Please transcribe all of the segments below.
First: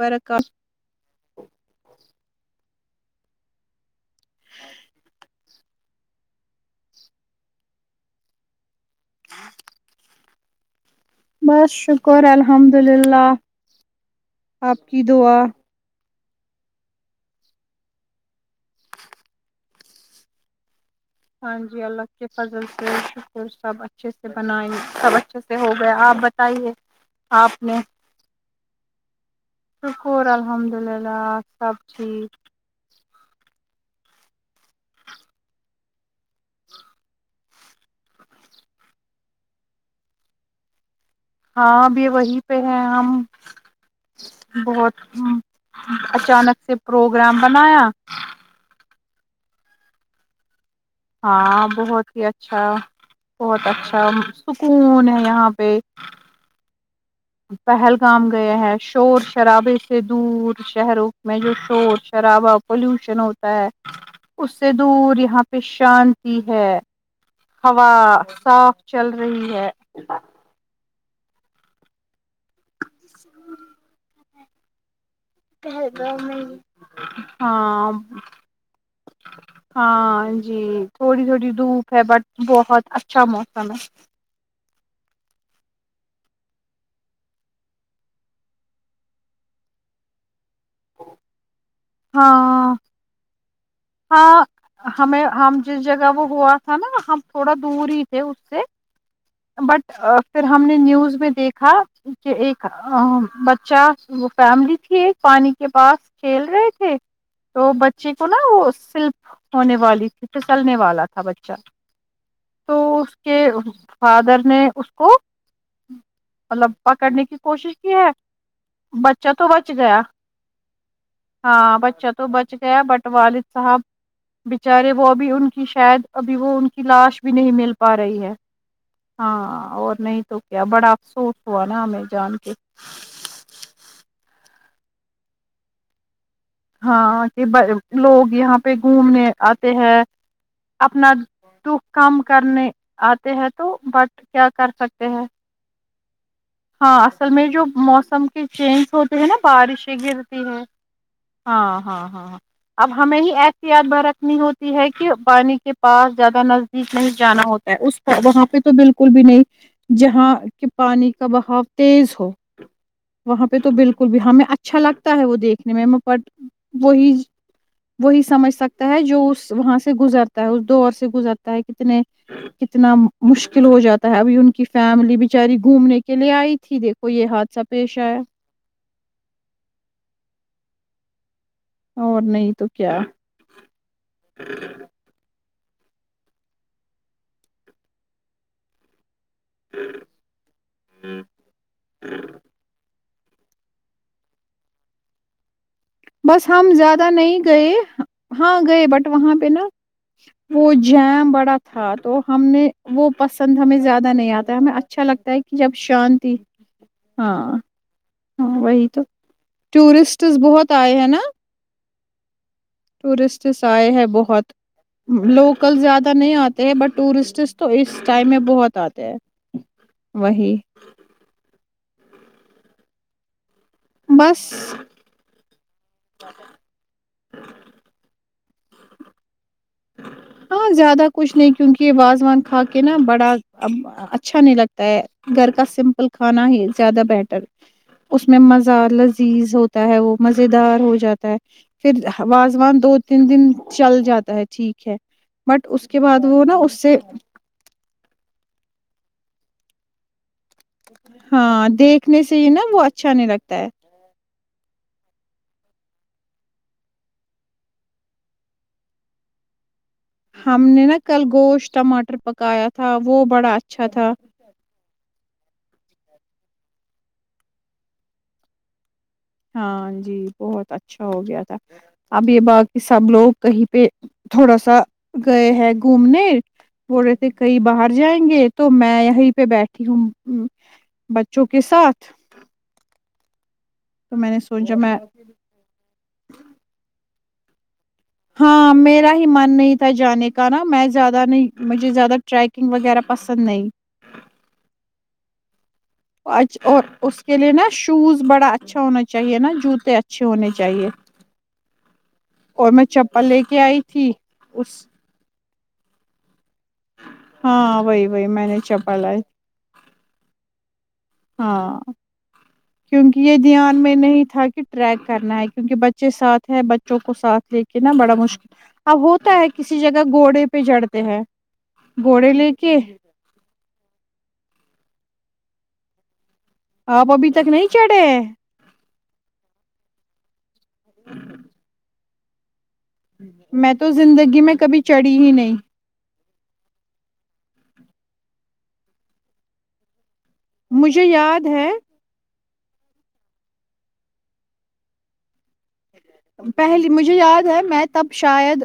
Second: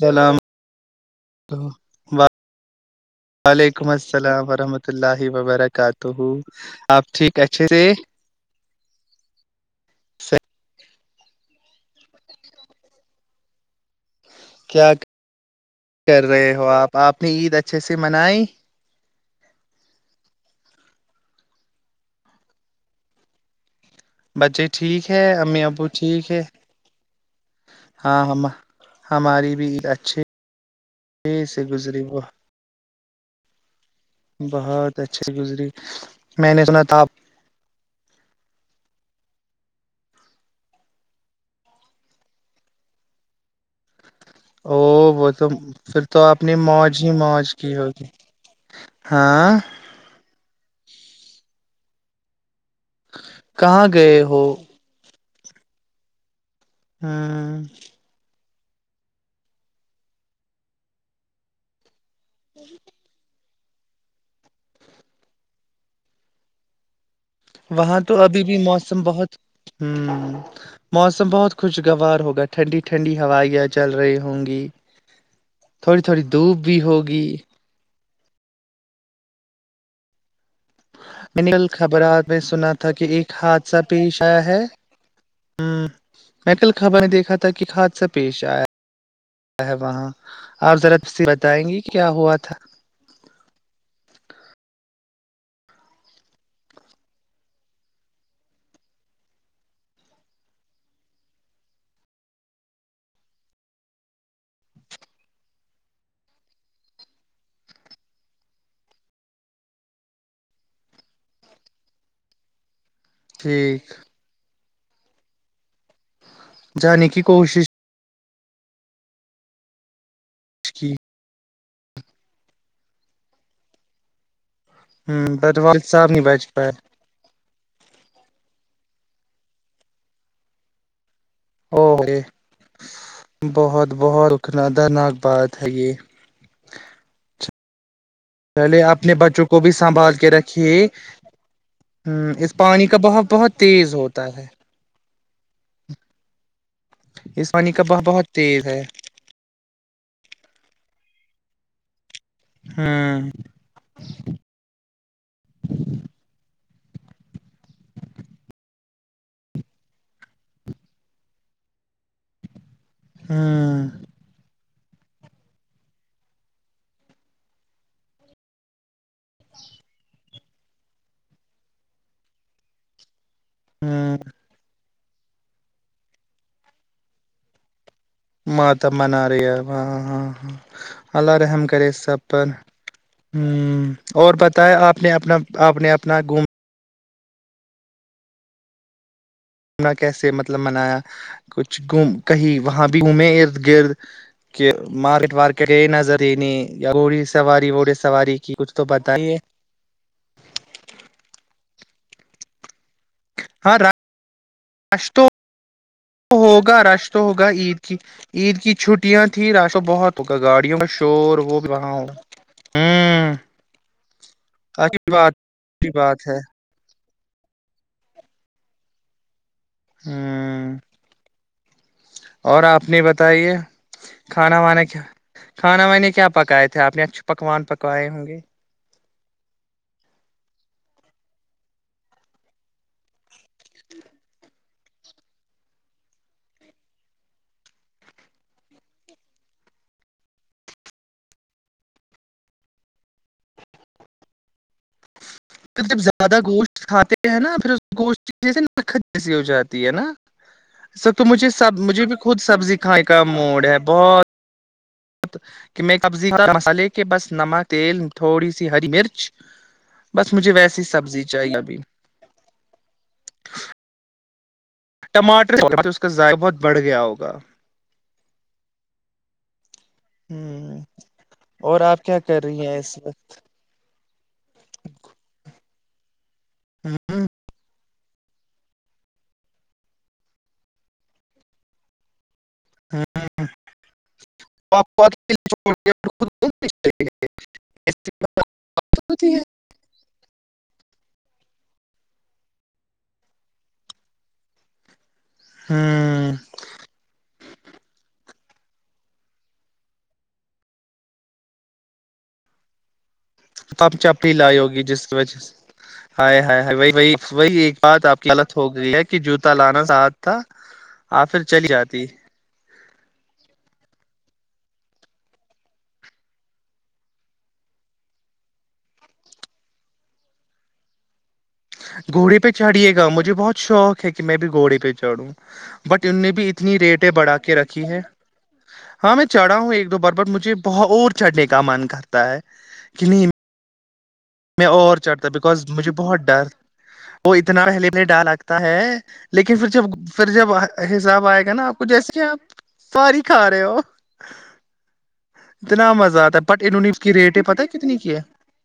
سلام و وعلیکم السلام ورحمۃ اللہ وبرکاتہ آپ ٹھیک اھے سے س بس شکر الحمد للہ آپ کیا کی دعا کر رہے ہو آپ آپ نے عید اچھے سے منائی ہاں جی اللہ کی فضل سے شکر صب اجھ [inaudible] اچھے سے بچے بنائ ٹھیک سب ہے اچھے سے امی ہو ابو گیا آپ ٹھیک ہے بتائیے آپ نے ہاں ہم ہماری بھی عید شکر اچھے الحمد للہ سے سب گزری ٹھیک [inaudible] بہت اچھی گزری میں نے سنا تھاپ ہاں ابھی وہی پہ ہے ہم او بہت وہ تو پھر تو آپ نے اچانک سے موج ہی پروگرام موج کی بنایا [inaudible] ہوگی ہاں ہاں بہت ہی اچ [inaudible] چھا بہت کہاں اچھا گئے ہو سکون ہے [inaudible] یہاں پہ ہ پہلگام گئے ہیں شور شرابے سے دور شہروں میں جو شور خرابا پولوشن ہوت ہےاس سے دور یہاں پہ شانتی ہے ہوا وہاں تو ابھی بھی صاف موسم چل بہت رہی ہے امم۔۔ موسم بہت خوشگوار ہوگا ٹنڈی ٹھنڈی ہوائیاں چل رہی ہوں [unintelligible] تھوڑی پہلگام تھوڑی مے دھوپ بھی ہوگی ہاں [inaudible] ہاں [inaudible] تھوڑی میں نے تھوڑی کل دھوپ ہے بٹ خبرات میں سنا بہت تھا کہ اچھا ایک موسم حادثہ ہے پیش آیا ہے ہمم۔۔ میں کل خبریں دیکھا تھا کہ حادثہ پیش آیا وہاں آپ ذرا بتائیں گی کیا ہوا تھا ہاں ہاں ہمیں ہم جس جگہ وہ ہوا تھا نا ہم تھوڑا دور ہی تھے اس سے بٹ پھر ہم نے نیوز میں دیکھا کہ ایک ام بچہ وہ فیملی تھی ایک پانی کے پاس کھیل رہے تھے تو بچے کو نا وہ سلپ ہونے والی تھی پھسلنے والا تھا بچہ تو کہ ٹھیک نے اس کو مطلب پکڑنے کی کوشش کی ہے بچہ تو بچ گیا کی [inaudible] ہاں بچہ تو بچ گیا بٹ والد صاحب بچارے وہ ہ ابھی ان بٹ کی والد شاید صاحب نہیں ابھی بچ وہ ان پائے کی لاش بھی نہیں مل پا رہی ہے ہاں اور نہیں تو کیا بڑا افسوس ہوا نا ہمیں اور جان کے بہت بہت [unintelligible] انا ادر نگ بھی ہاں کہ ب لوگ یہاں پہ پہلے اپنے گھومنے بچوں کو بھی آتے ہیں سنبھال کے رکھیے اپنا دکھ ہ کم اس کرنے پانی کا بہاؤ آتے ہے بہت تو تیز بٹ ہوتا ہے کیا کر سکتے پ [unintelligible] ہاں اصل میں اس جو پانی کا بہاؤ بہت موسم کے تیز ہے چینج ہوتے ہیں نا بارشیں گرتی ہے ہاں ہاں ہاں اب ہمیں ہوں ہی احتیاط بر رکھنی ہوتی ہے کہ پانی کے پاس زیادہ نز بیچ نہیں جانا ہوتا ہے اس وہاں پہ تو بالکل بھی نہیں جہاں کہ پانی کا بہاؤ تیز ہو [inaudible] وہاں پہ تو ہوں بالکل بھی ہمیں اچھ اچھا لگتا ہے وہ دیکھنے میں پٹ وہی وہی سمجھ سکتا ہے جو جو اس وہاں سے گزرتا اس دور سے گزرتا ہے کتنے کتنا مشکل ہو جاتا ہوں ہے ابھی ان کی فیملی بچاری گھومنے کے لیے آئی تھی دیکھو یہ حادثہ پیش آیا مات منا رہ ہے ہاں ہاں ہاں الگ ام کرے سب اور پر نہیں تو کیا ہ اور بتایا آپ نے اپنا آپ نے اپنا گوم نا کیسے مطلب منایا کچھ گم کہیں وہاں بھی ہ میں ارد گرد کے مارکیٹ وارکیٹ گئے نظر دینے بس ہم یا زیادہ گھوڑی نہیں سواری گئے ووڑی سواری کی ہاں کچھ تو گئے بٹ وہاں بتائیے پہ نا وہ جیم بڑا تھا تو ہم نے وہ پسند ہاں ہمیں زیادہ نہیں آتا ہے ہمیں اچھا رش تو لگتا ہے کہ جب شانتی ہوگا رش تو ہاں ہوگا عید کی ہاں عید کی وہی تو ٹورسٹ بہت یہ آئے ہیں نا میںشہور وہ بھی رہ ہؤ ٹورسٹس آئے ہیں بہت اچھی بات لوکل اچھی زیادہ بات نہیں ہے آتے ہیں بٹ ٹورسٹس تو اس ٹائم میں بہت آتے ہیں وہی ہ [unintelligible] اور آپ نے بتائیے بس کھانا وانا کیا کھانا وانی کیا پکائے تھے آپ نے اچھ پکوان پکوائے ہوں گے [unintelligible] ہاں زیادہ کچھ نہیں کیونکہ واازوان کھا کے نا بڑا ا اچھا نہیں لگتا ہے گھر کا سمپل کھانا ہی زیادہ بیٹر اس میں مزہ لذیذ ہوتا ہے وہ مز دار ہو جاتا ہے پھر واازوان دو تین دن چل جاتا ہے ٹھیک ہے۔ بٹ اس جب کے بعد زیادہ وہ نا اس گوشت سے کھاتے ھیں نہ پھر اس گوشت کی۔ جیسی ہو جاتی ہے نا ہاں مجھے بی دیکھنے خود سے ہی نا سبزی وہ کھانے اچھا کا نہیں لگتا موڈ ہے۔ مصالحے کے پاس نمک، تیل، تھوڑی سی ہری مر۔ ہم نے نہ کل گوشت ٹماٹر پکایا تھا وہ بڑا اچھا تھا۔ ٹماٹر سے اسکا ذائقہ بہت بڑ گیا ہوگا۔ ہاں جی بہت ہوں اچھا ہو گیا تھا۔ اور آپ کیا اب یہ کر رہی بات ہیں کہ اس سب وقت لوگ کہیں پہ تھوڑا سا گئے ہیں۔ گھومنے۔ بول رہے تھے کہیں باہر۔ جائیں گے تو میں یہی پہ بیٹھی ہوں بچوں کے ساتھ۔ تو میں نے سوچا میں [inaudible] ہاں میرا ہی من نہیں تھا جانے کا۔ زیادہ نہیں، مجھے زیادہ ٹریکنگ وغیرہ پسند نہیں۔ [unintelligible] لیکن نا شوز بڑا اچھا ہونا چاہیے نا جوتے اچھے ہونے چاہئیں اور۔ [unintelligible] [unintelligible] لے کے آئی تھی اس وہی ایک ہاں وہی بات آپ وہی کی میں غلط نے ہو گئی ہے چپل کہ جوتا لانا ساتھ تھا۔ آپ پھر چلی جاتی کیوں کہ یہ دیہان میں نہیں تھا۔ کیونکہ بچے ساتھ ہیں بچوں کو ساتھ لے کے نا بڑا مشکل اب ہوتا ہے کسی جگہ گھوڑے پہ چڑھتے ہیں۔ گھوڑے پر لے کے چڑھیے گا مجھے بہت شوق ہے کہ میں بھی گھوڑے پر چڑھو۔ [unintelligible] آپ ابھی تک نہیں چڑھے ہیں؟ ہاں میں چڑھا ہوں ایک دو بار پر مجھے۔ اور چھڑنے کا من کرتا ہے۔ [unintelligible] کہ نہیں [unintelligible] زندگی میں کبھی اور چڑھی چڑھتا ہی نہیں۔ بیکاز [unintelligible] پھر جب مجھے حساب اے یاد گا نہ ہے اپکو۔ ساری کھا رہے ہو اتنا مزہ آتا ہے بٹ انہوں پہلی نے اس کی مجھے ریٹ یاد ہے پت میں کتنی تب کی ہے شاید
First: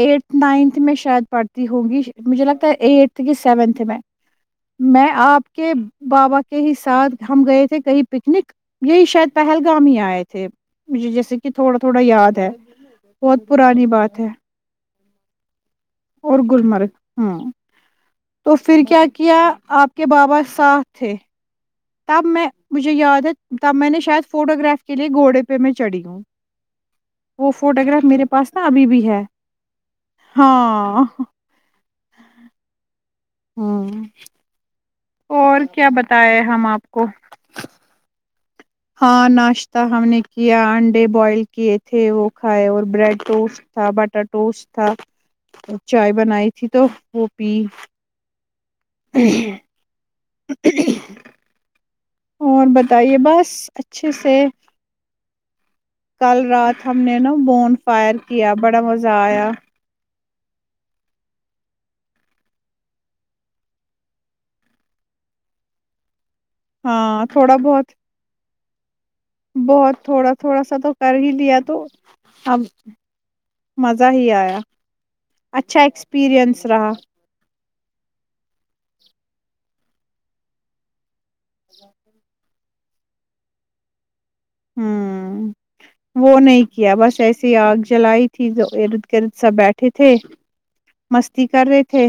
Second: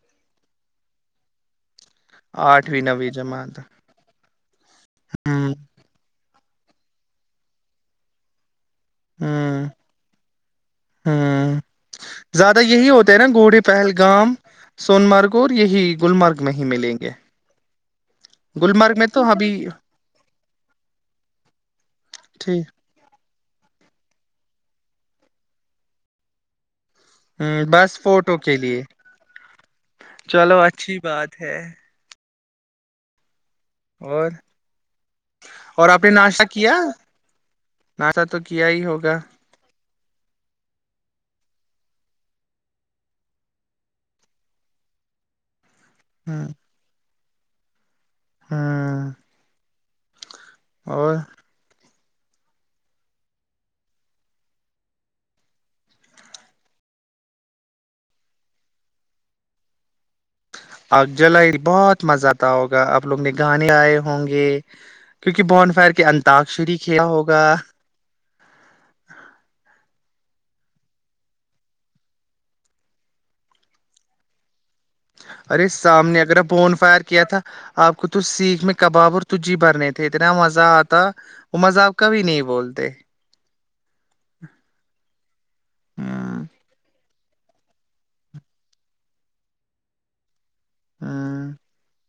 ایٹھ نائنتھ میں شاید پڑتی ہوں ہ گی مجھے لگتا ہے آٹھویں نویں ایٹتھ کی جماعت سیونتھ میں میں ہ آپ کے بابا کے کے ہی ساتھ ہم گئے تھے کہیں پکنک یہ شاید ہ پہلگام ہی آت ہ مجھے جیسے کہ تھوڑا تھوڑا یاد ہے زیادہ بہت پرانی بات ہے سونمارگ اور گلمرگ ہ تو پھر گلمرگ کیا میں تو کیا ابھی آپ کے بابا سات تھے تب میں ٹھیک مجھے یادت تب میں نے شاید فوٹو گراف کے لیے گھوڑے پہ میں چڑھی ہوں ہ وہ بس گراف میرے فوٹو پاس کے نا لیے ابھی بھی ہے چلو اچھی ہاں بات ہے ہوں اور اور کیا آپ نے بتائے ناشتہ ہم کیا آپ کو ناشتہ تو کیا ہی ہوگا ہاں ناشتہ ہم نے کیا انڈے بوائل کیے تھے وہ کھائے اور بریڈ ٹوسٹ تھا بٹر ٹوسٹ تھا چائے ہ بنائی تھی تو وہ پی ہ ا اور اور بتائیے بس اچھے سے کل رات ہم نے نا بون فائر کیا بڑا مزہ آیا آ جلائی بہت مزہ آتا ہوگا آپ لوگ نے گانے گائے ہوں گے کیونکہ بورن فائر کے اندر تکشری کیا ہاں ہوگا تھوڑا بہت بہت تھوڑا تھوڑا سا تو کر ہی لیا تو اب مزہ ہی آیا ارے اچھا سامنے اگر ایکسپیرئنس فون رہا فائر کیا تھا آپ کو تو سیکھ میں کباب اور تجی بھرنے تھے اتنا مزہ آتا وہ مذاق کبھی نہیں بولتے تے ہوں وہ نہیں کیا بس ایسے ہی آگ جلائی تھی جو ارد گرد سب بیٹھے تھے مستی ہ کر رہے تھے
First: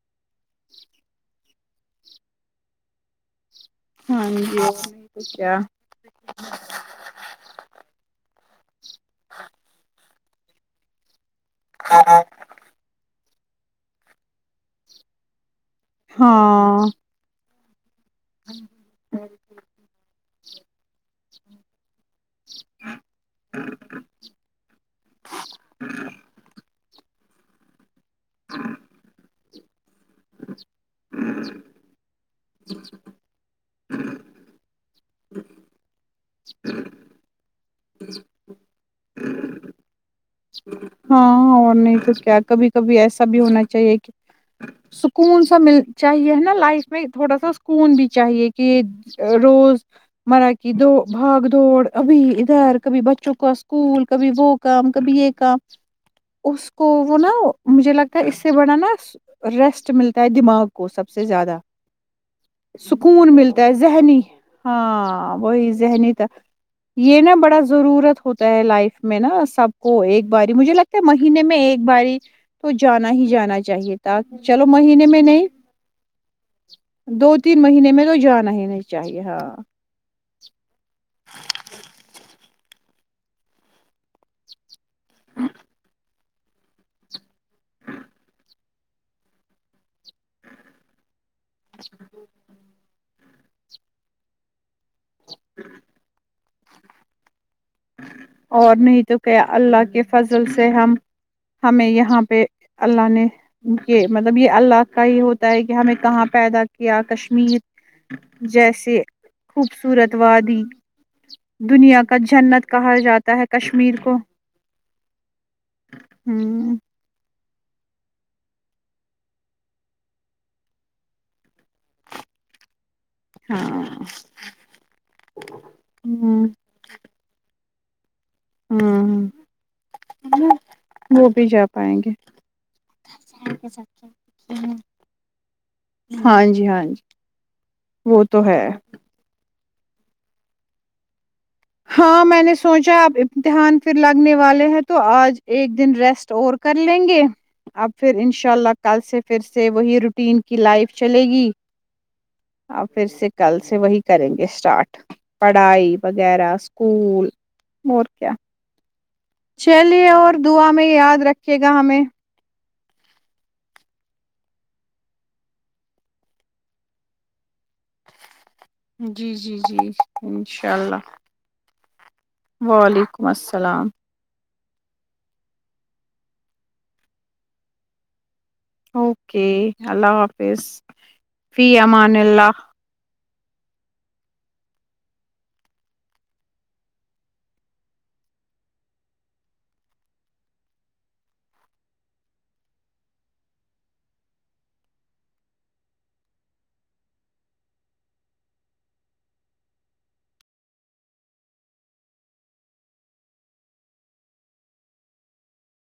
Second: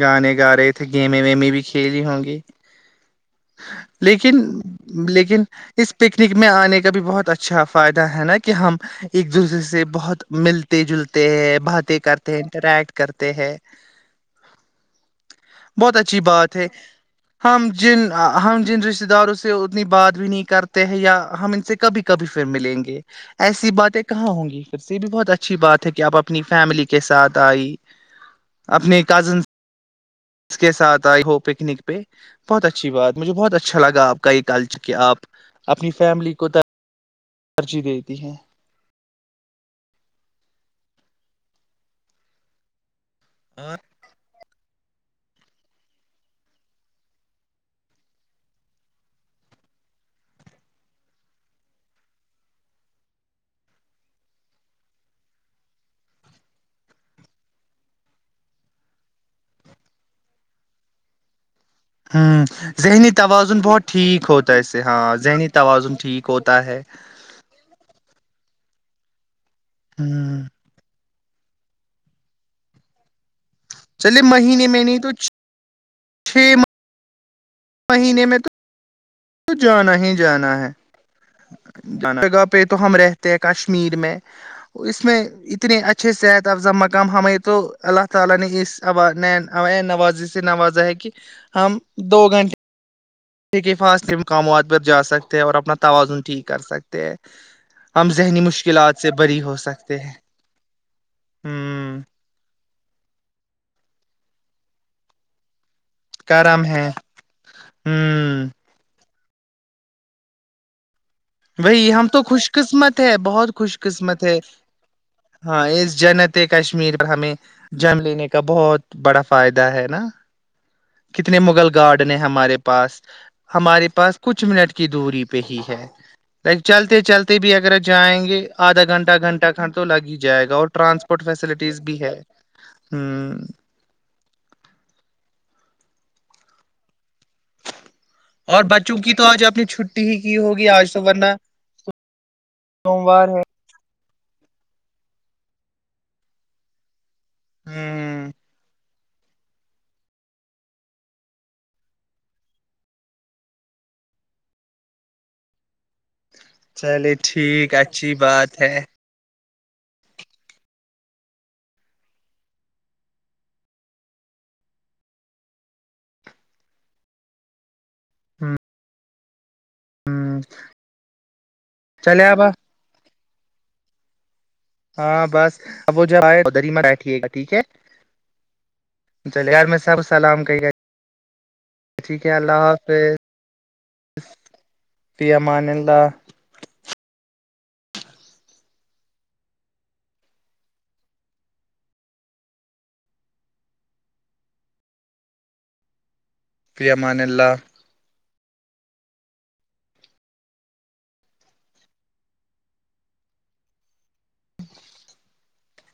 گانے ا رہے ا تھے گمیں ویمیں بھی [unintelligible] ہاں لیکن جی اور نہیں تو لیکن کیا اس پکنک میں آنے کا بھی بہت اچھا فائدہ ہے نا [unintelligible] ایک دوسرے سے بہت [unintelligible] باتیں کرتے ہیں انٹرٹ کرتے [unintelligible] بہت اچھی بات ہے ہاں [unintelligible] جن ہم جن رشتہ داروں سے اتنی بات بھی نہیں کرتے ہیں یا ہم ان سے کبھی کبھی پھر ملیں گے ایسی باتیں کہاں ہوں گی پھر سے یہ بھی بہت اچھی بات ہے کہ آپ اپنی فیملی کے [unintelligible] [unintelligible] [unintelligible] اس کے ساتھ آئی ہو پکنک پہ بہت اچھی بات مجھے بہت اچھا لا آ کا یہ کا [unintelligible] ترجیح دیتی ہیں ہاں اور نہیں تو کیا کبھی کبھی ایسے سا بھی ہونا اور چاہیے کہ سکون سا مل چاہیے ہے نا لائف میں تھوڑا سا سکون بھی چاہیے کہ روز مرا کی دو بھاگ دوڑ ابھی ادھر کبھی بچوں کو اسکول کبھی وہ کام کبھی یہ کام اس کو وہ نا مجھے لگتا ہے اس سے بڑا نا ریسٹ ملتا ہے دماغ کو سب سے زیادہ ہوں ذہنی سکون توازن ملتا ہے بہت ذہنی ٹھیک ہوتا ہے اس سے ہاں ذہنی وہی توازن ذہنی تھا ٹھیک ہوتا ہے یہ نا بڑا ضرورت ہوتا ہ [unintelligible] [unintelligible] [unintelligible] مہینے میں ایک باری تو جانا ہی جانا چاہیے تھا چلو مہینے میں نہیں [unintelligible] [unintelligible] تین مہینے میں تو جانا ہی نہیں چاہیے ہاں تو جانا ہی جانا ہے کشمیر میں اس میں اتنے اچھے صحت افزا مقام ہمیں تو اللہ تعالی نے اس نین نوازی سے نوازا ہے ہم دو گھنٹے ایک حفاظ کے مقامات ب جا سکتے ہیں اور اپنا توازن ٹیک کر سکتے ہیں ہم ذہنی اور مشکلات نہیں سے تو بری کیا ہو اللہ سکتے کے ہیں فضل سے ہم ہمیں ہ یہاں پہ اللہ نے کہ مطلب یہ اللہ کا ہی ہوتا ہے کہ کہ ہمیں کہاں پیدا کرم ہے کیا کشمیر ہ جیسے خوبصورت وااد دی وہی دنیا ہم کا تو خوش جنت کہا قسمت ہے جاتا بہت خوش کشمیر کو قسمت ہے ہاں اس جنت ہوں کشمیر پر ہمیں جم لینے کا بہت بڑا فائدہ ہے نا کتنے مغل گارڈن ہیں ہمارے پاس ہمارے ہاں پاس کچھ منٹ کی دوری پہ ہی ہے ہوں ل چلتے چلتے بھی اگر [unintelligible] آدھا گھنٹہ ہوں گھنٹہ کھنٹ تو لگ ہی جائے گا اور ٹرانسپورٹ وہ بھی جا فیسلٹیز بھی پائیں گے ہے ہ ہاں جی ہاں جی وہ تو اور ہے بچوں کی تو آج اپنی چھٹی ہی کی ہوگی آج تو ورنہ ہاں میں نے سوچا آپ سوموار ہے امتحان پھر لگنے والے ہیں تو آج ایک دن ریسٹ اور کر لیں گے اب پھر ہ انشاء اللہ کل سے پھر سے وہی روٹین کی لائف چلے گی آ پھر سے کل سے وہی کریں گے اسٹارٹ پڑھائی وغیرہ چلے اسکول ٹھیک اور اچھی کیا بات ہے چلیے اور دعا میں یاد رکھے گا ہمیں [unintelligible] [unintelligible] جی جی انشاء اللہ [unintelligible] [unintelligible] ہاں بس اب وہ جو آ چودریما بیٹھیے گا ٹھیک ہے اوکے چلے یار میں سب اللہ سلام حافظ کہیے گا فی امان اللہ پیامانلہ امان اللہ [inaudible]